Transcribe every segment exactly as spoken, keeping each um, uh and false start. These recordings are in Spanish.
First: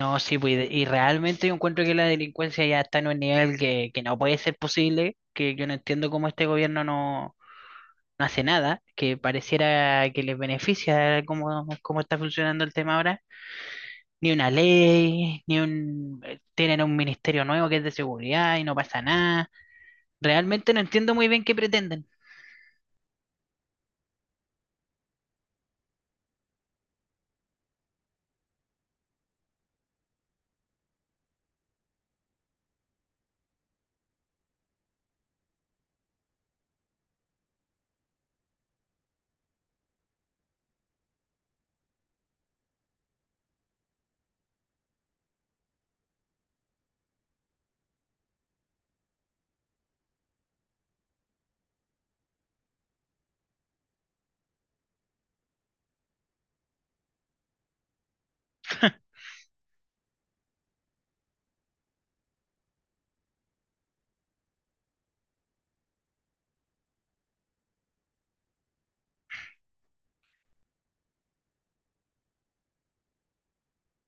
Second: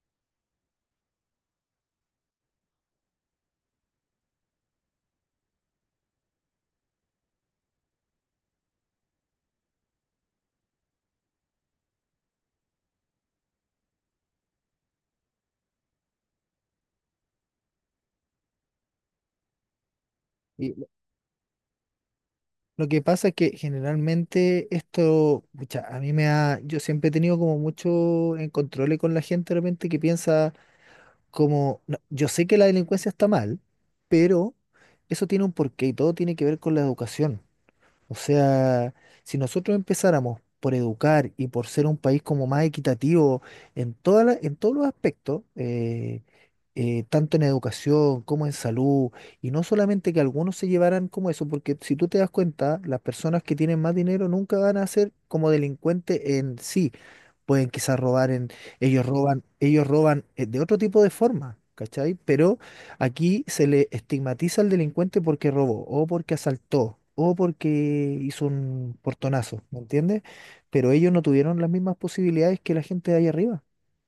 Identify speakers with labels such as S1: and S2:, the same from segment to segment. S1: No, sí, pues, y de- y realmente yo encuentro que la delincuencia ya está en un nivel que, que no puede ser posible, que yo no entiendo cómo este gobierno no, no hace nada, que pareciera que les beneficia cómo, cómo está funcionando el tema ahora. Ni una ley, ni un... eh, Tienen un ministerio nuevo que es de seguridad y no pasa nada. Realmente
S2: Y
S1: no
S2: lo
S1: entiendo muy bien qué pretenden.
S2: lo que pasa es que generalmente esto, pucha, a mí me ha, yo siempre he tenido como mucho en control con la gente de repente que piensa como, "No, yo sé que la delincuencia está mal, pero eso tiene un porqué y todo tiene que ver con la educación. O sea, si nosotros empezáramos por educar y por ser un país como más equitativo en toda la- en todos los aspectos, eh, eh, tanto en educación como en salud, y no solamente que algunos se llevaran como eso, porque si tú te das cuenta, las personas que tienen más dinero nunca van a ser como delincuentes en sí, pueden quizás robar en, ellos roban, ellos roban eh, de otro tipo de forma, ¿cachai? Pero aquí se le estigmatiza al delincuente porque robó, o porque asaltó, o porque hizo un portonazo, ¿me entiendes? Pero ellos no tuvieron las mismas posibilidades que la gente de ahí arriba.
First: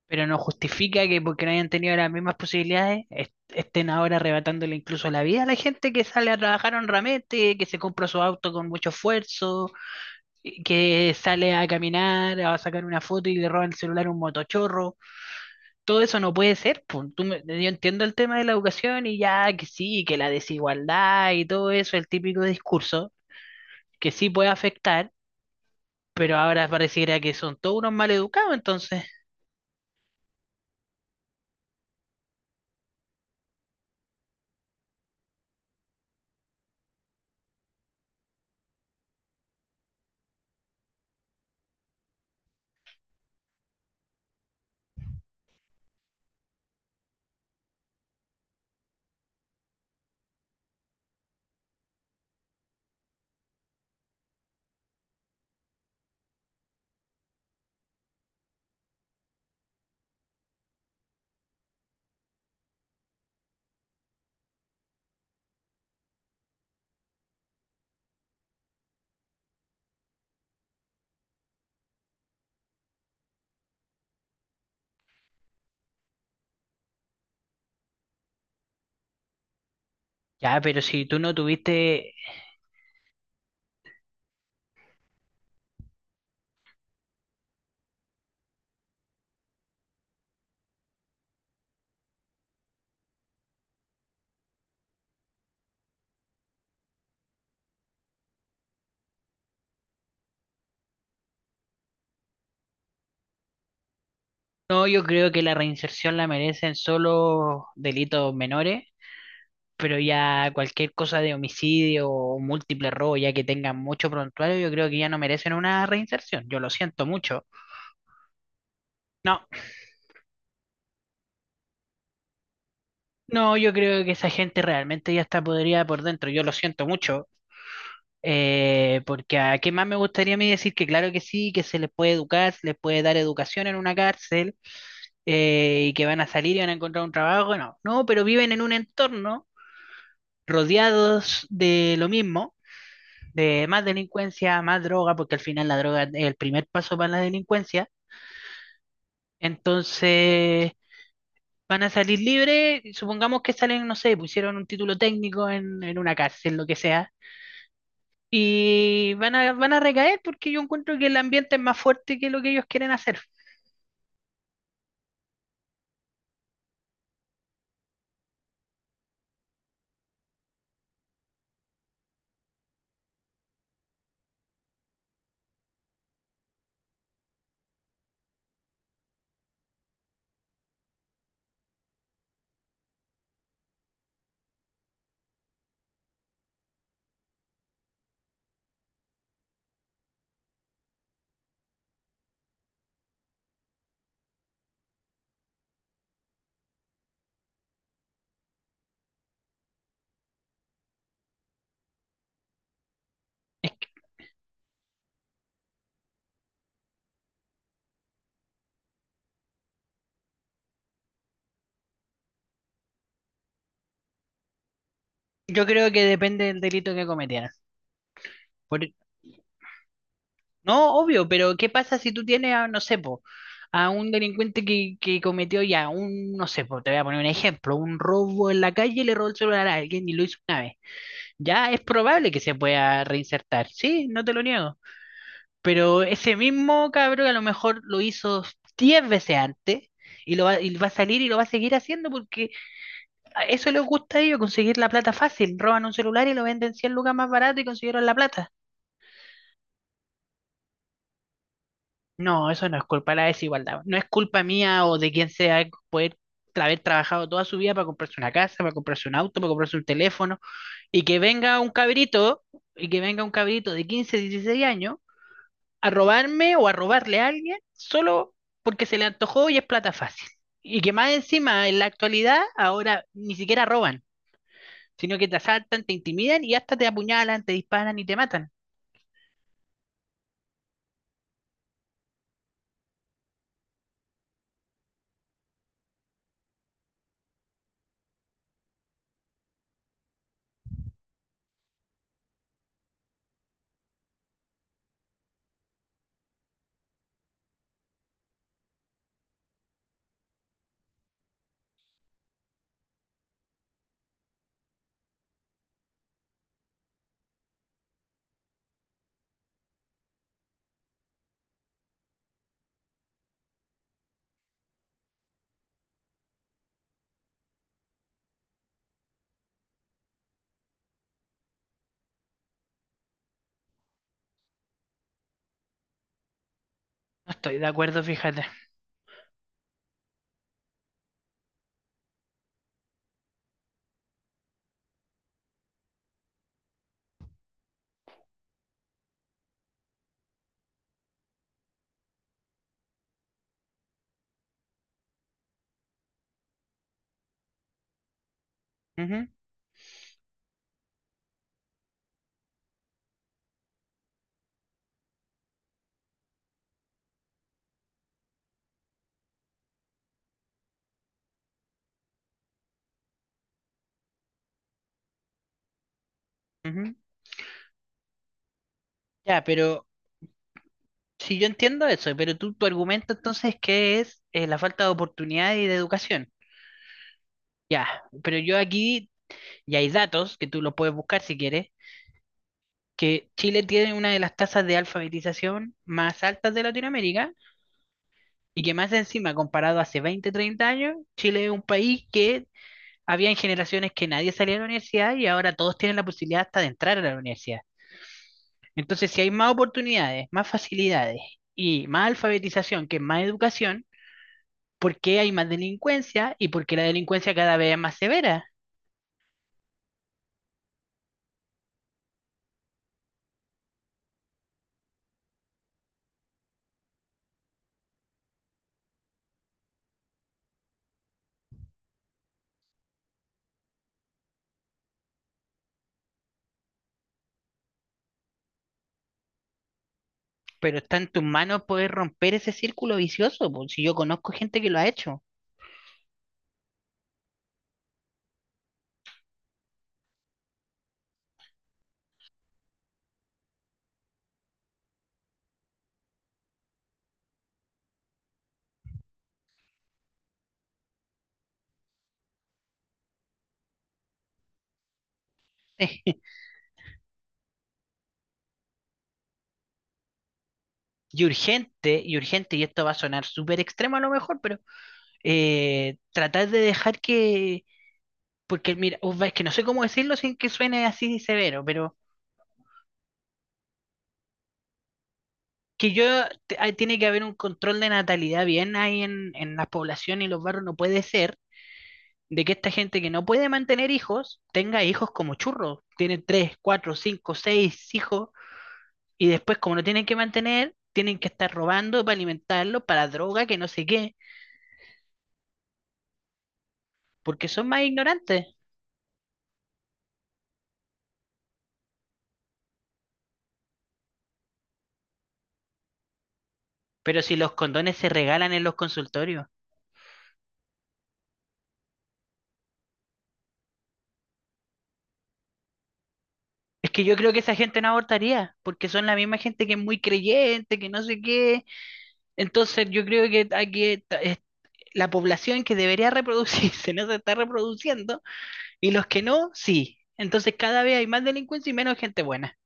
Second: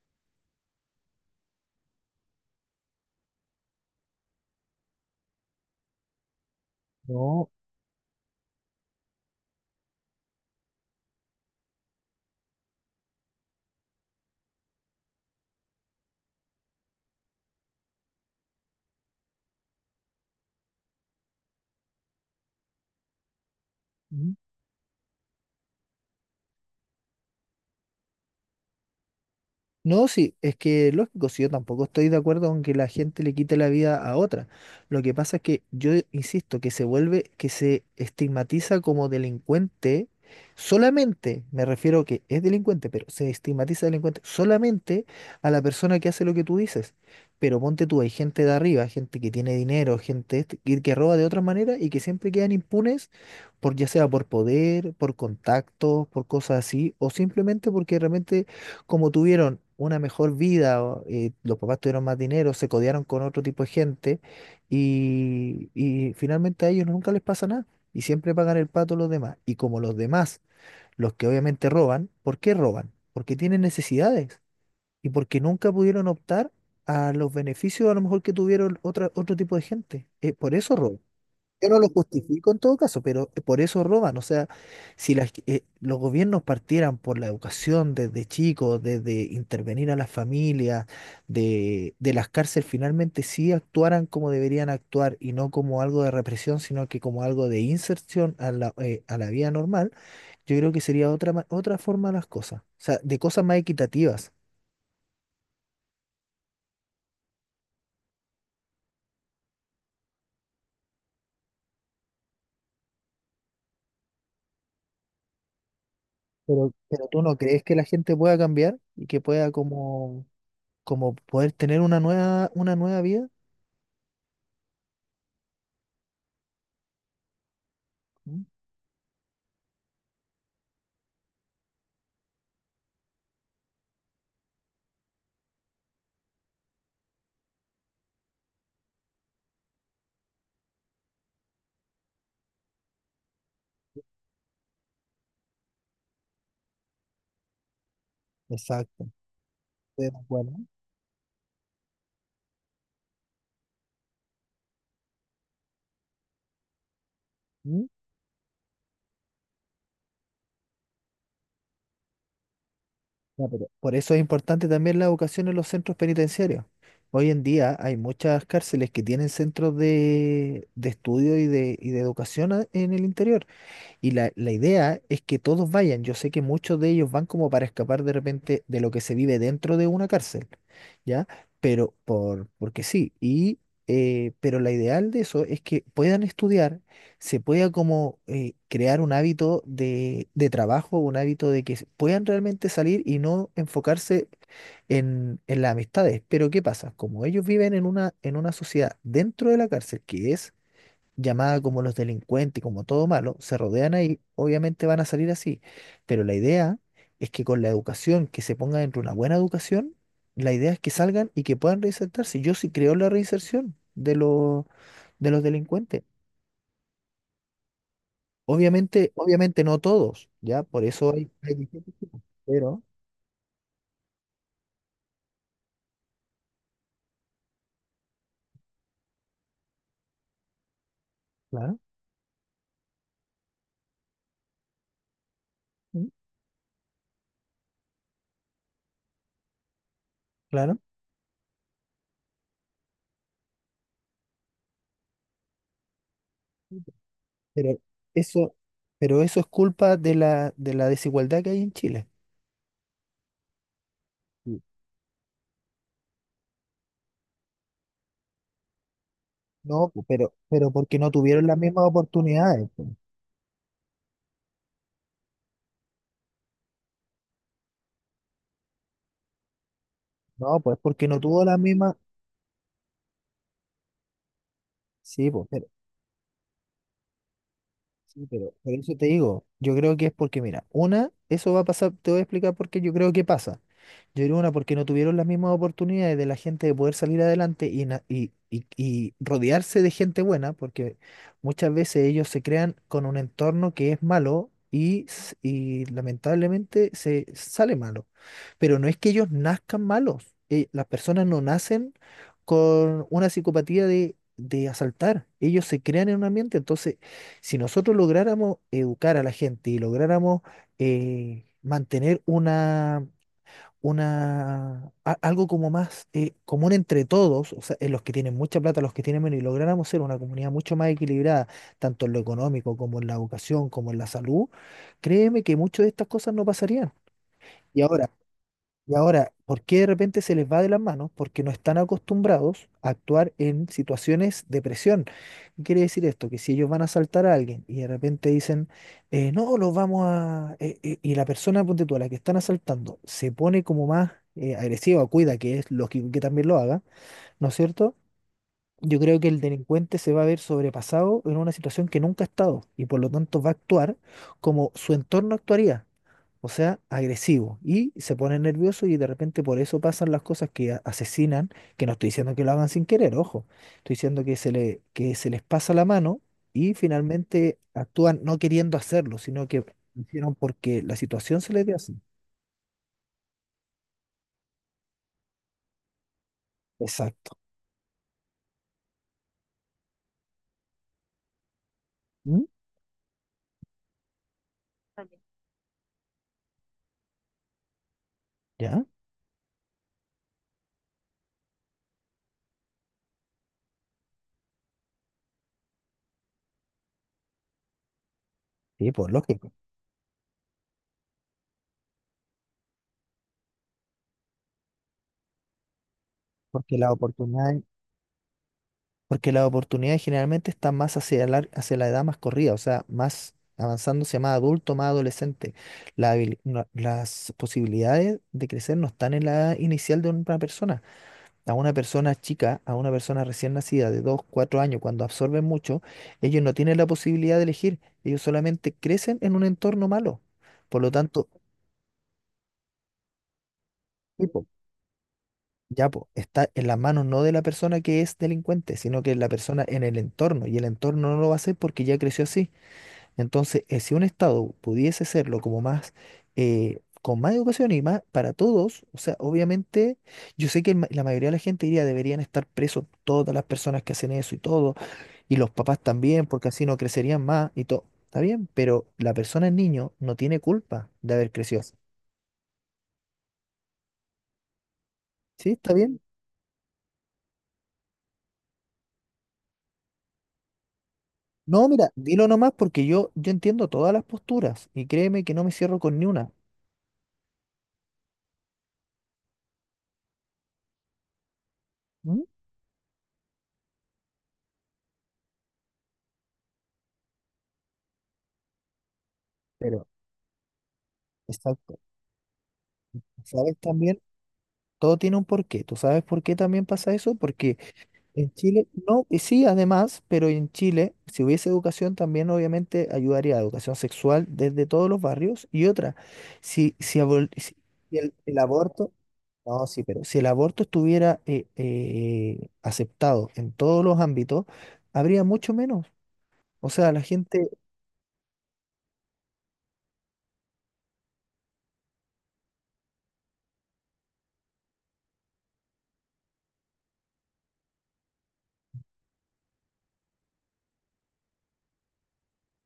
S1: Pero no justifica que porque no hayan tenido las mismas posibilidades est- estén ahora arrebatándole incluso la vida a la gente que sale a trabajar
S2: No.
S1: honramente, que se compra su auto con mucho esfuerzo, y que sale a caminar, a sacar una foto y le roban el celular a un motochorro. Todo eso no puede ser, po. Tú me- yo entiendo el tema de la educación y ya que sí, que la desigualdad y todo eso, el típico discurso que sí puede afectar, pero ahora pareciera que son todos unos mal educados entonces.
S2: No, sí, es que lógico, si yo tampoco estoy de acuerdo con que la gente le quite la vida a otra. Lo que pasa es que yo insisto que se vuelve, que se estigmatiza como delincuente solamente, me refiero que es delincuente, pero se estigmatiza delincuente solamente a la persona que hace lo que tú dices. Pero ponte tú, hay gente de arriba, gente que tiene dinero, gente este- que, que roba de otra manera y que siempre quedan impunes por ya sea por poder, por contactos, por cosas así, o simplemente porque realmente como tuvieron una mejor vida, o, eh, los papás tuvieron más dinero, se codearon con otro tipo de gente y, y finalmente a ellos nunca les pasa nada y siempre pagan el pato los demás. Y como los demás, los que obviamente roban, ¿por qué roban? Porque tienen necesidades y porque nunca pudieron optar a los beneficios a lo mejor que tuvieron otra, otro tipo de gente. Eh, por
S1: Ya,
S2: eso
S1: pero
S2: roban.
S1: si tú no
S2: Yo no lo
S1: tuviste.
S2: justifico en todo caso, pero por eso roban. O sea, si las- eh, los gobiernos partieran por la educación desde chicos, desde intervenir a las familias, de, de las cárceles, finalmente sí actuaran como deberían actuar y no como algo de represión, sino que como algo de inserción a la, eh, a la vida normal, yo creo que sería otra, ma- otra forma de las cosas. O sea, de cosas más equitativas.
S1: No, yo creo que la reinserción la merecen solo delitos menores, pero ya cualquier cosa de homicidio o múltiple robo, ya que tengan mucho prontuario, yo creo que ya no merecen una reinserción. Yo lo
S2: Pero,
S1: siento
S2: pero tú no
S1: mucho.
S2: crees que la gente pueda cambiar y que
S1: No,
S2: pueda como, como poder tener una nueva, una nueva vida?
S1: no, yo creo que esa gente realmente ya está podrida por dentro. Yo lo siento mucho. Eh, porque a qué más me gustaría a mí decir que claro que sí, que se les puede educar, se les puede dar educación en una cárcel eh, y que van a salir y van a encontrar un trabajo. No, no, pero viven en un entorno rodeados de lo mismo, de más delincuencia, más droga, porque al final la droga es el primer paso para la delincuencia.
S2: Exacto. Estoy de acuerdo.
S1: Entonces van a salir libres, supongamos que salen, no sé, pusieron un título técnico en, en una cárcel, lo que sea,
S2: ¿Mm?
S1: y van a, van a recaer porque yo encuentro que el ambiente es más fuerte que lo que ellos quieren hacer.
S2: Ya, pero por eso es importante también la educación en los centros penitenciarios. Hoy en día hay muchas cárceles que tienen centros de, de estudio y de, y de educación a- en el interior. Y la, la idea es que todos vayan. Yo sé que muchos de ellos van como para escapar de repente de lo que se vive dentro de una cárcel, ¿ya? Pero por, porque sí. Y, eh, pero la ideal de eso es que puedan estudiar, se pueda como eh, crear un hábito de, de trabajo, un hábito de que s- puedan realmente salir y no enfocarse en, en las amistades. Pero ¿qué pasa? Como ellos viven en una, en una sociedad dentro de la cárcel, que es llamada como los delincuentes, como todo malo, se
S1: Es que
S2: rodean ahí, obviamente van a salir así. Pero la idea es que con la educación, que se ponga dentro una buena educación, la idea es que salgan y que puedan reinsertarse. Yo sí creo en la reinserción de los, de los
S1: yo creo
S2: delincuentes.
S1: que depende del delito que cometieran. Por-
S2: Obviamente, obviamente no todos, ¿ya? Por
S1: No,
S2: eso
S1: obvio,
S2: hay,
S1: pero
S2: hay
S1: ¿qué
S2: distintos
S1: pasa si
S2: tipos.
S1: tú tienes a, no
S2: Pero,
S1: sé, po, a un delincuente que, que cometió ya un, no sé, po, te voy a poner un ejemplo, un robo en la calle y le robó el celular a alguien y lo hizo una vez? Ya
S2: claro,
S1: es probable que se pueda reinsertar, sí, no te lo niego. Pero
S2: mm,
S1: ese mismo cabrón a lo mejor lo hizo diez veces antes y, lo va, y
S2: claro,
S1: va a salir y lo va a seguir haciendo porque a eso les gusta a ellos, conseguir la plata fácil. Roban un celular y lo venden cien lucas más barato y
S2: pero
S1: consiguieron la plata.
S2: eso, pero eso es culpa de la, de la desigualdad que hay en Chile.
S1: No, eso no es culpa de la desigualdad. No es culpa
S2: Sí.
S1: mía o de quien sea poder tra- haber trabajado toda su vida para comprarse una casa, para comprarse un auto, para comprarse un
S2: No, pu- pero,
S1: teléfono,
S2: pero porque
S1: y
S2: no
S1: que
S2: tuvieron las
S1: venga un
S2: mismas
S1: cabrito,
S2: oportunidades.
S1: y que venga un cabrito de quince dieciséis años a robarme o a robarle a alguien solo porque se le antojó y es plata fácil.
S2: No, pues
S1: Y que
S2: porque
S1: más
S2: no tuvo la
S1: encima, en la
S2: misma.
S1: actualidad, ahora ni siquiera roban, sino que
S2: Sí,
S1: te
S2: pues.
S1: asaltan, te intimidan y hasta te apuñalan, te disparan y te
S2: Sí,
S1: matan.
S2: pero por eso te digo, yo creo que es porque, mira, una, eso va a pasar, te voy a explicar por qué yo creo que pasa. Yo creo una, porque no tuvieron las mismas oportunidades de la gente de poder salir adelante y, na- y, y, y rodearse de gente buena, porque muchas veces ellos se crean con un entorno que es malo y, s- y lamentablemente se sale malo. Pero no es que ellos nazcan malos, eh, las personas no nacen con una psicopatía de, de asaltar, ellos se crean en un ambiente, entonces si nosotros lográramos educar a la gente y lográramos eh, mantener una, una, a- algo como más eh, común entre todos, o sea, en los que tienen mucha plata, los que tienen menos, y lográramos ser una comunidad mucho más equilibrada, tanto en lo económico como en la educación, como en la salud, créeme que muchas de estas cosas no pasarían.
S1: No estoy de
S2: Y
S1: acuerdo,
S2: ahora,
S1: fíjate.
S2: y ahora, ¿por qué de repente se les va de las manos? Porque no están acostumbrados a actuar en situaciones de presión. ¿Qué quiere decir esto? Que si ellos van a asaltar a alguien y de repente dicen, eh, no, los vamos a... eh, eh", y la persona, ponte tú, a la que están asaltando, se pone como más eh, agresiva, cuida, que es lógico que también lo haga, ¿no es cierto? Yo creo
S1: Ujú,
S2: que el delincuente se va a ver sobrepasado en una situación que nunca ha estado y por lo tanto va a actuar como su entorno actuaría, o sea, agresivo, y se pone nervioso y de repente por eso pasan las cosas que a- asesinan, que no estoy diciendo que lo hagan sin querer, ojo, estoy diciendo que se le, que se les pasa la mano y
S1: ujú.
S2: finalmente actúan no queriendo hacerlo,
S1: Ya,
S2: sino que
S1: pero
S2: lo hicieron porque la
S1: si
S2: situación
S1: yo
S2: se les dio
S1: entiendo
S2: así.
S1: eso, pero tú, tu argumento entonces que es eh, la falta de oportunidad y de educación.
S2: Exacto.
S1: Ya, pero yo aquí, y hay datos que tú los puedes buscar si quieres,
S2: ¿Mm?
S1: que Chile tiene una de las tasas de alfabetización más altas de Latinoamérica. Y que
S2: ¿Ya?
S1: más encima, comparado a hace veinte treinta años, Chile es un país que había en generaciones que nadie salía de la universidad y ahora todos tienen la posibilidad hasta de entrar a la universidad.
S2: Sí,
S1: Entonces,
S2: pues
S1: si hay más
S2: lógico,
S1: oportunidades, más facilidades y más alfabetización, que es más educación, ¿por qué hay más delincuencia y por qué
S2: porque
S1: la
S2: la
S1: delincuencia
S2: oportunidad
S1: cada vez es más severa?
S2: Porque las oportunidades generalmente están más hacia la, hacia la edad más corrida, o sea, más avanzándose más adulto, más adolescente. La habili- no- las posibilidades de crecer no están en la edad inicial de una persona. A una persona chica, a una persona recién nacida de dos cuatro años, cuando absorben mucho, ellos no tienen la posibilidad de elegir, ellos solamente crecen en un entorno malo.
S1: Pero
S2: Por lo
S1: está en tus
S2: tanto,
S1: manos poder romper ese círculo vicioso, po, si yo
S2: sí,
S1: conozco
S2: po,
S1: gente que lo ha hecho.
S2: ya po, está en las manos no de la persona que es delincuente, sino que la persona en el entorno, y el entorno no lo va a hacer porque ya creció así. Entonces, eh, si un Estado pudiese serlo como más, eh, con más educación y más para todos, o sea, obviamente, yo sé que el ma- la mayoría de la gente diría deberían estar presos todas las personas que hacen eso y todo, y los papás también, porque así no crecerían más y todo. Está bien, pero la persona, el niño, no tiene culpa de
S1: Y
S2: haber crecido así.
S1: urgente, y urgente, y esto va a sonar súper extremo a lo mejor, pero
S2: ¿Sí? ¿Está
S1: eh,
S2: bien?
S1: tratar de dejar que, porque mira, uf, es que no sé cómo decirlo sin que suene así severo,
S2: No, mira,
S1: pero
S2: dilo nomás porque yo, yo entiendo todas las posturas y créeme que no me cierro
S1: que
S2: con
S1: yo,
S2: ni una.
S1: te- ah, tiene que haber un control de natalidad bien ahí en, en las poblaciones y los barrios, no puede ser
S2: ¿Mm?
S1: de que esta gente que no puede mantener hijos tenga hijos como churros, tienen tres, cuatro, cinco, seis hijos y después como no
S2: Pero,
S1: tienen que mantener, tienen que estar
S2: exacto.
S1: robando para alimentarlos, para droga,
S2: ¿Sabes
S1: que no sé
S2: también?
S1: qué,
S2: Todo tiene un porqué. ¿Tú sabes por qué también pasa eso?
S1: porque
S2: Porque
S1: son más
S2: en
S1: ignorantes.
S2: Chile, no, y sí, además, pero en Chile, si hubiese educación, también obviamente ayudaría a educación sexual desde todos los barrios. Y otra, si, si,
S1: Pero
S2: abol-
S1: si los
S2: si-
S1: condones
S2: si
S1: se
S2: el, el
S1: regalan en los
S2: aborto,
S1: consultorios.
S2: no, sí, pero si el aborto estuviera eh, eh, aceptado en todos los ámbitos, habría mucho menos. O
S1: Es
S2: sea, la
S1: que yo creo que
S2: gente,
S1: esa gente no abortaría, porque son la misma gente que es muy creyente, que no sé qué. Entonces yo creo que aquí ta- es- la población que debería reproducirse no se está reproduciendo y los que no, sí. Entonces cada vez hay más delincuencia y menos gente buena.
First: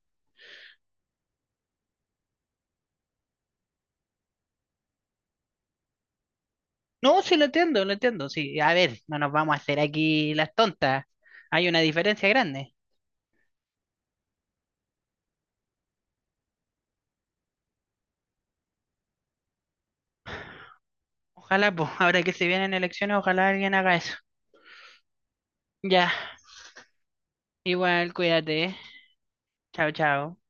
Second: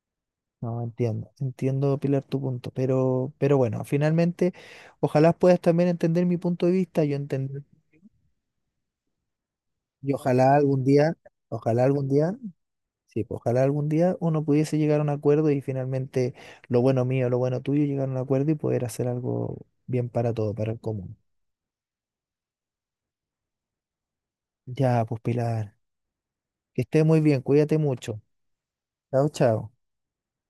S2: no, entiendo, entiendo, Pilar, tu punto, pero, pero bueno, finalmente, ojalá puedas también entender mi punto de vista, yo
S1: No, sí lo
S2: entender.
S1: entiendo, lo entiendo. Sí, a ver, no nos vamos a hacer
S2: Y
S1: aquí las
S2: ojalá algún
S1: tontas.
S2: día,
S1: Hay una
S2: ojalá algún
S1: diferencia
S2: día,
S1: grande.
S2: sí, pues, ojalá algún día uno pudiese llegar a un acuerdo y finalmente lo bueno mío, lo bueno tuyo, llegar a un acuerdo y poder hacer algo bien para todo, para el común.
S1: Ojalá, pues, ahora que se vienen elecciones, ojalá alguien haga eso.
S2: Ya, pues Pilar,
S1: Ya,
S2: que esté muy bien, cuídate
S1: igual,
S2: mucho.
S1: cuídate. ¿Eh?
S2: Chao, chao.
S1: Chao, chao.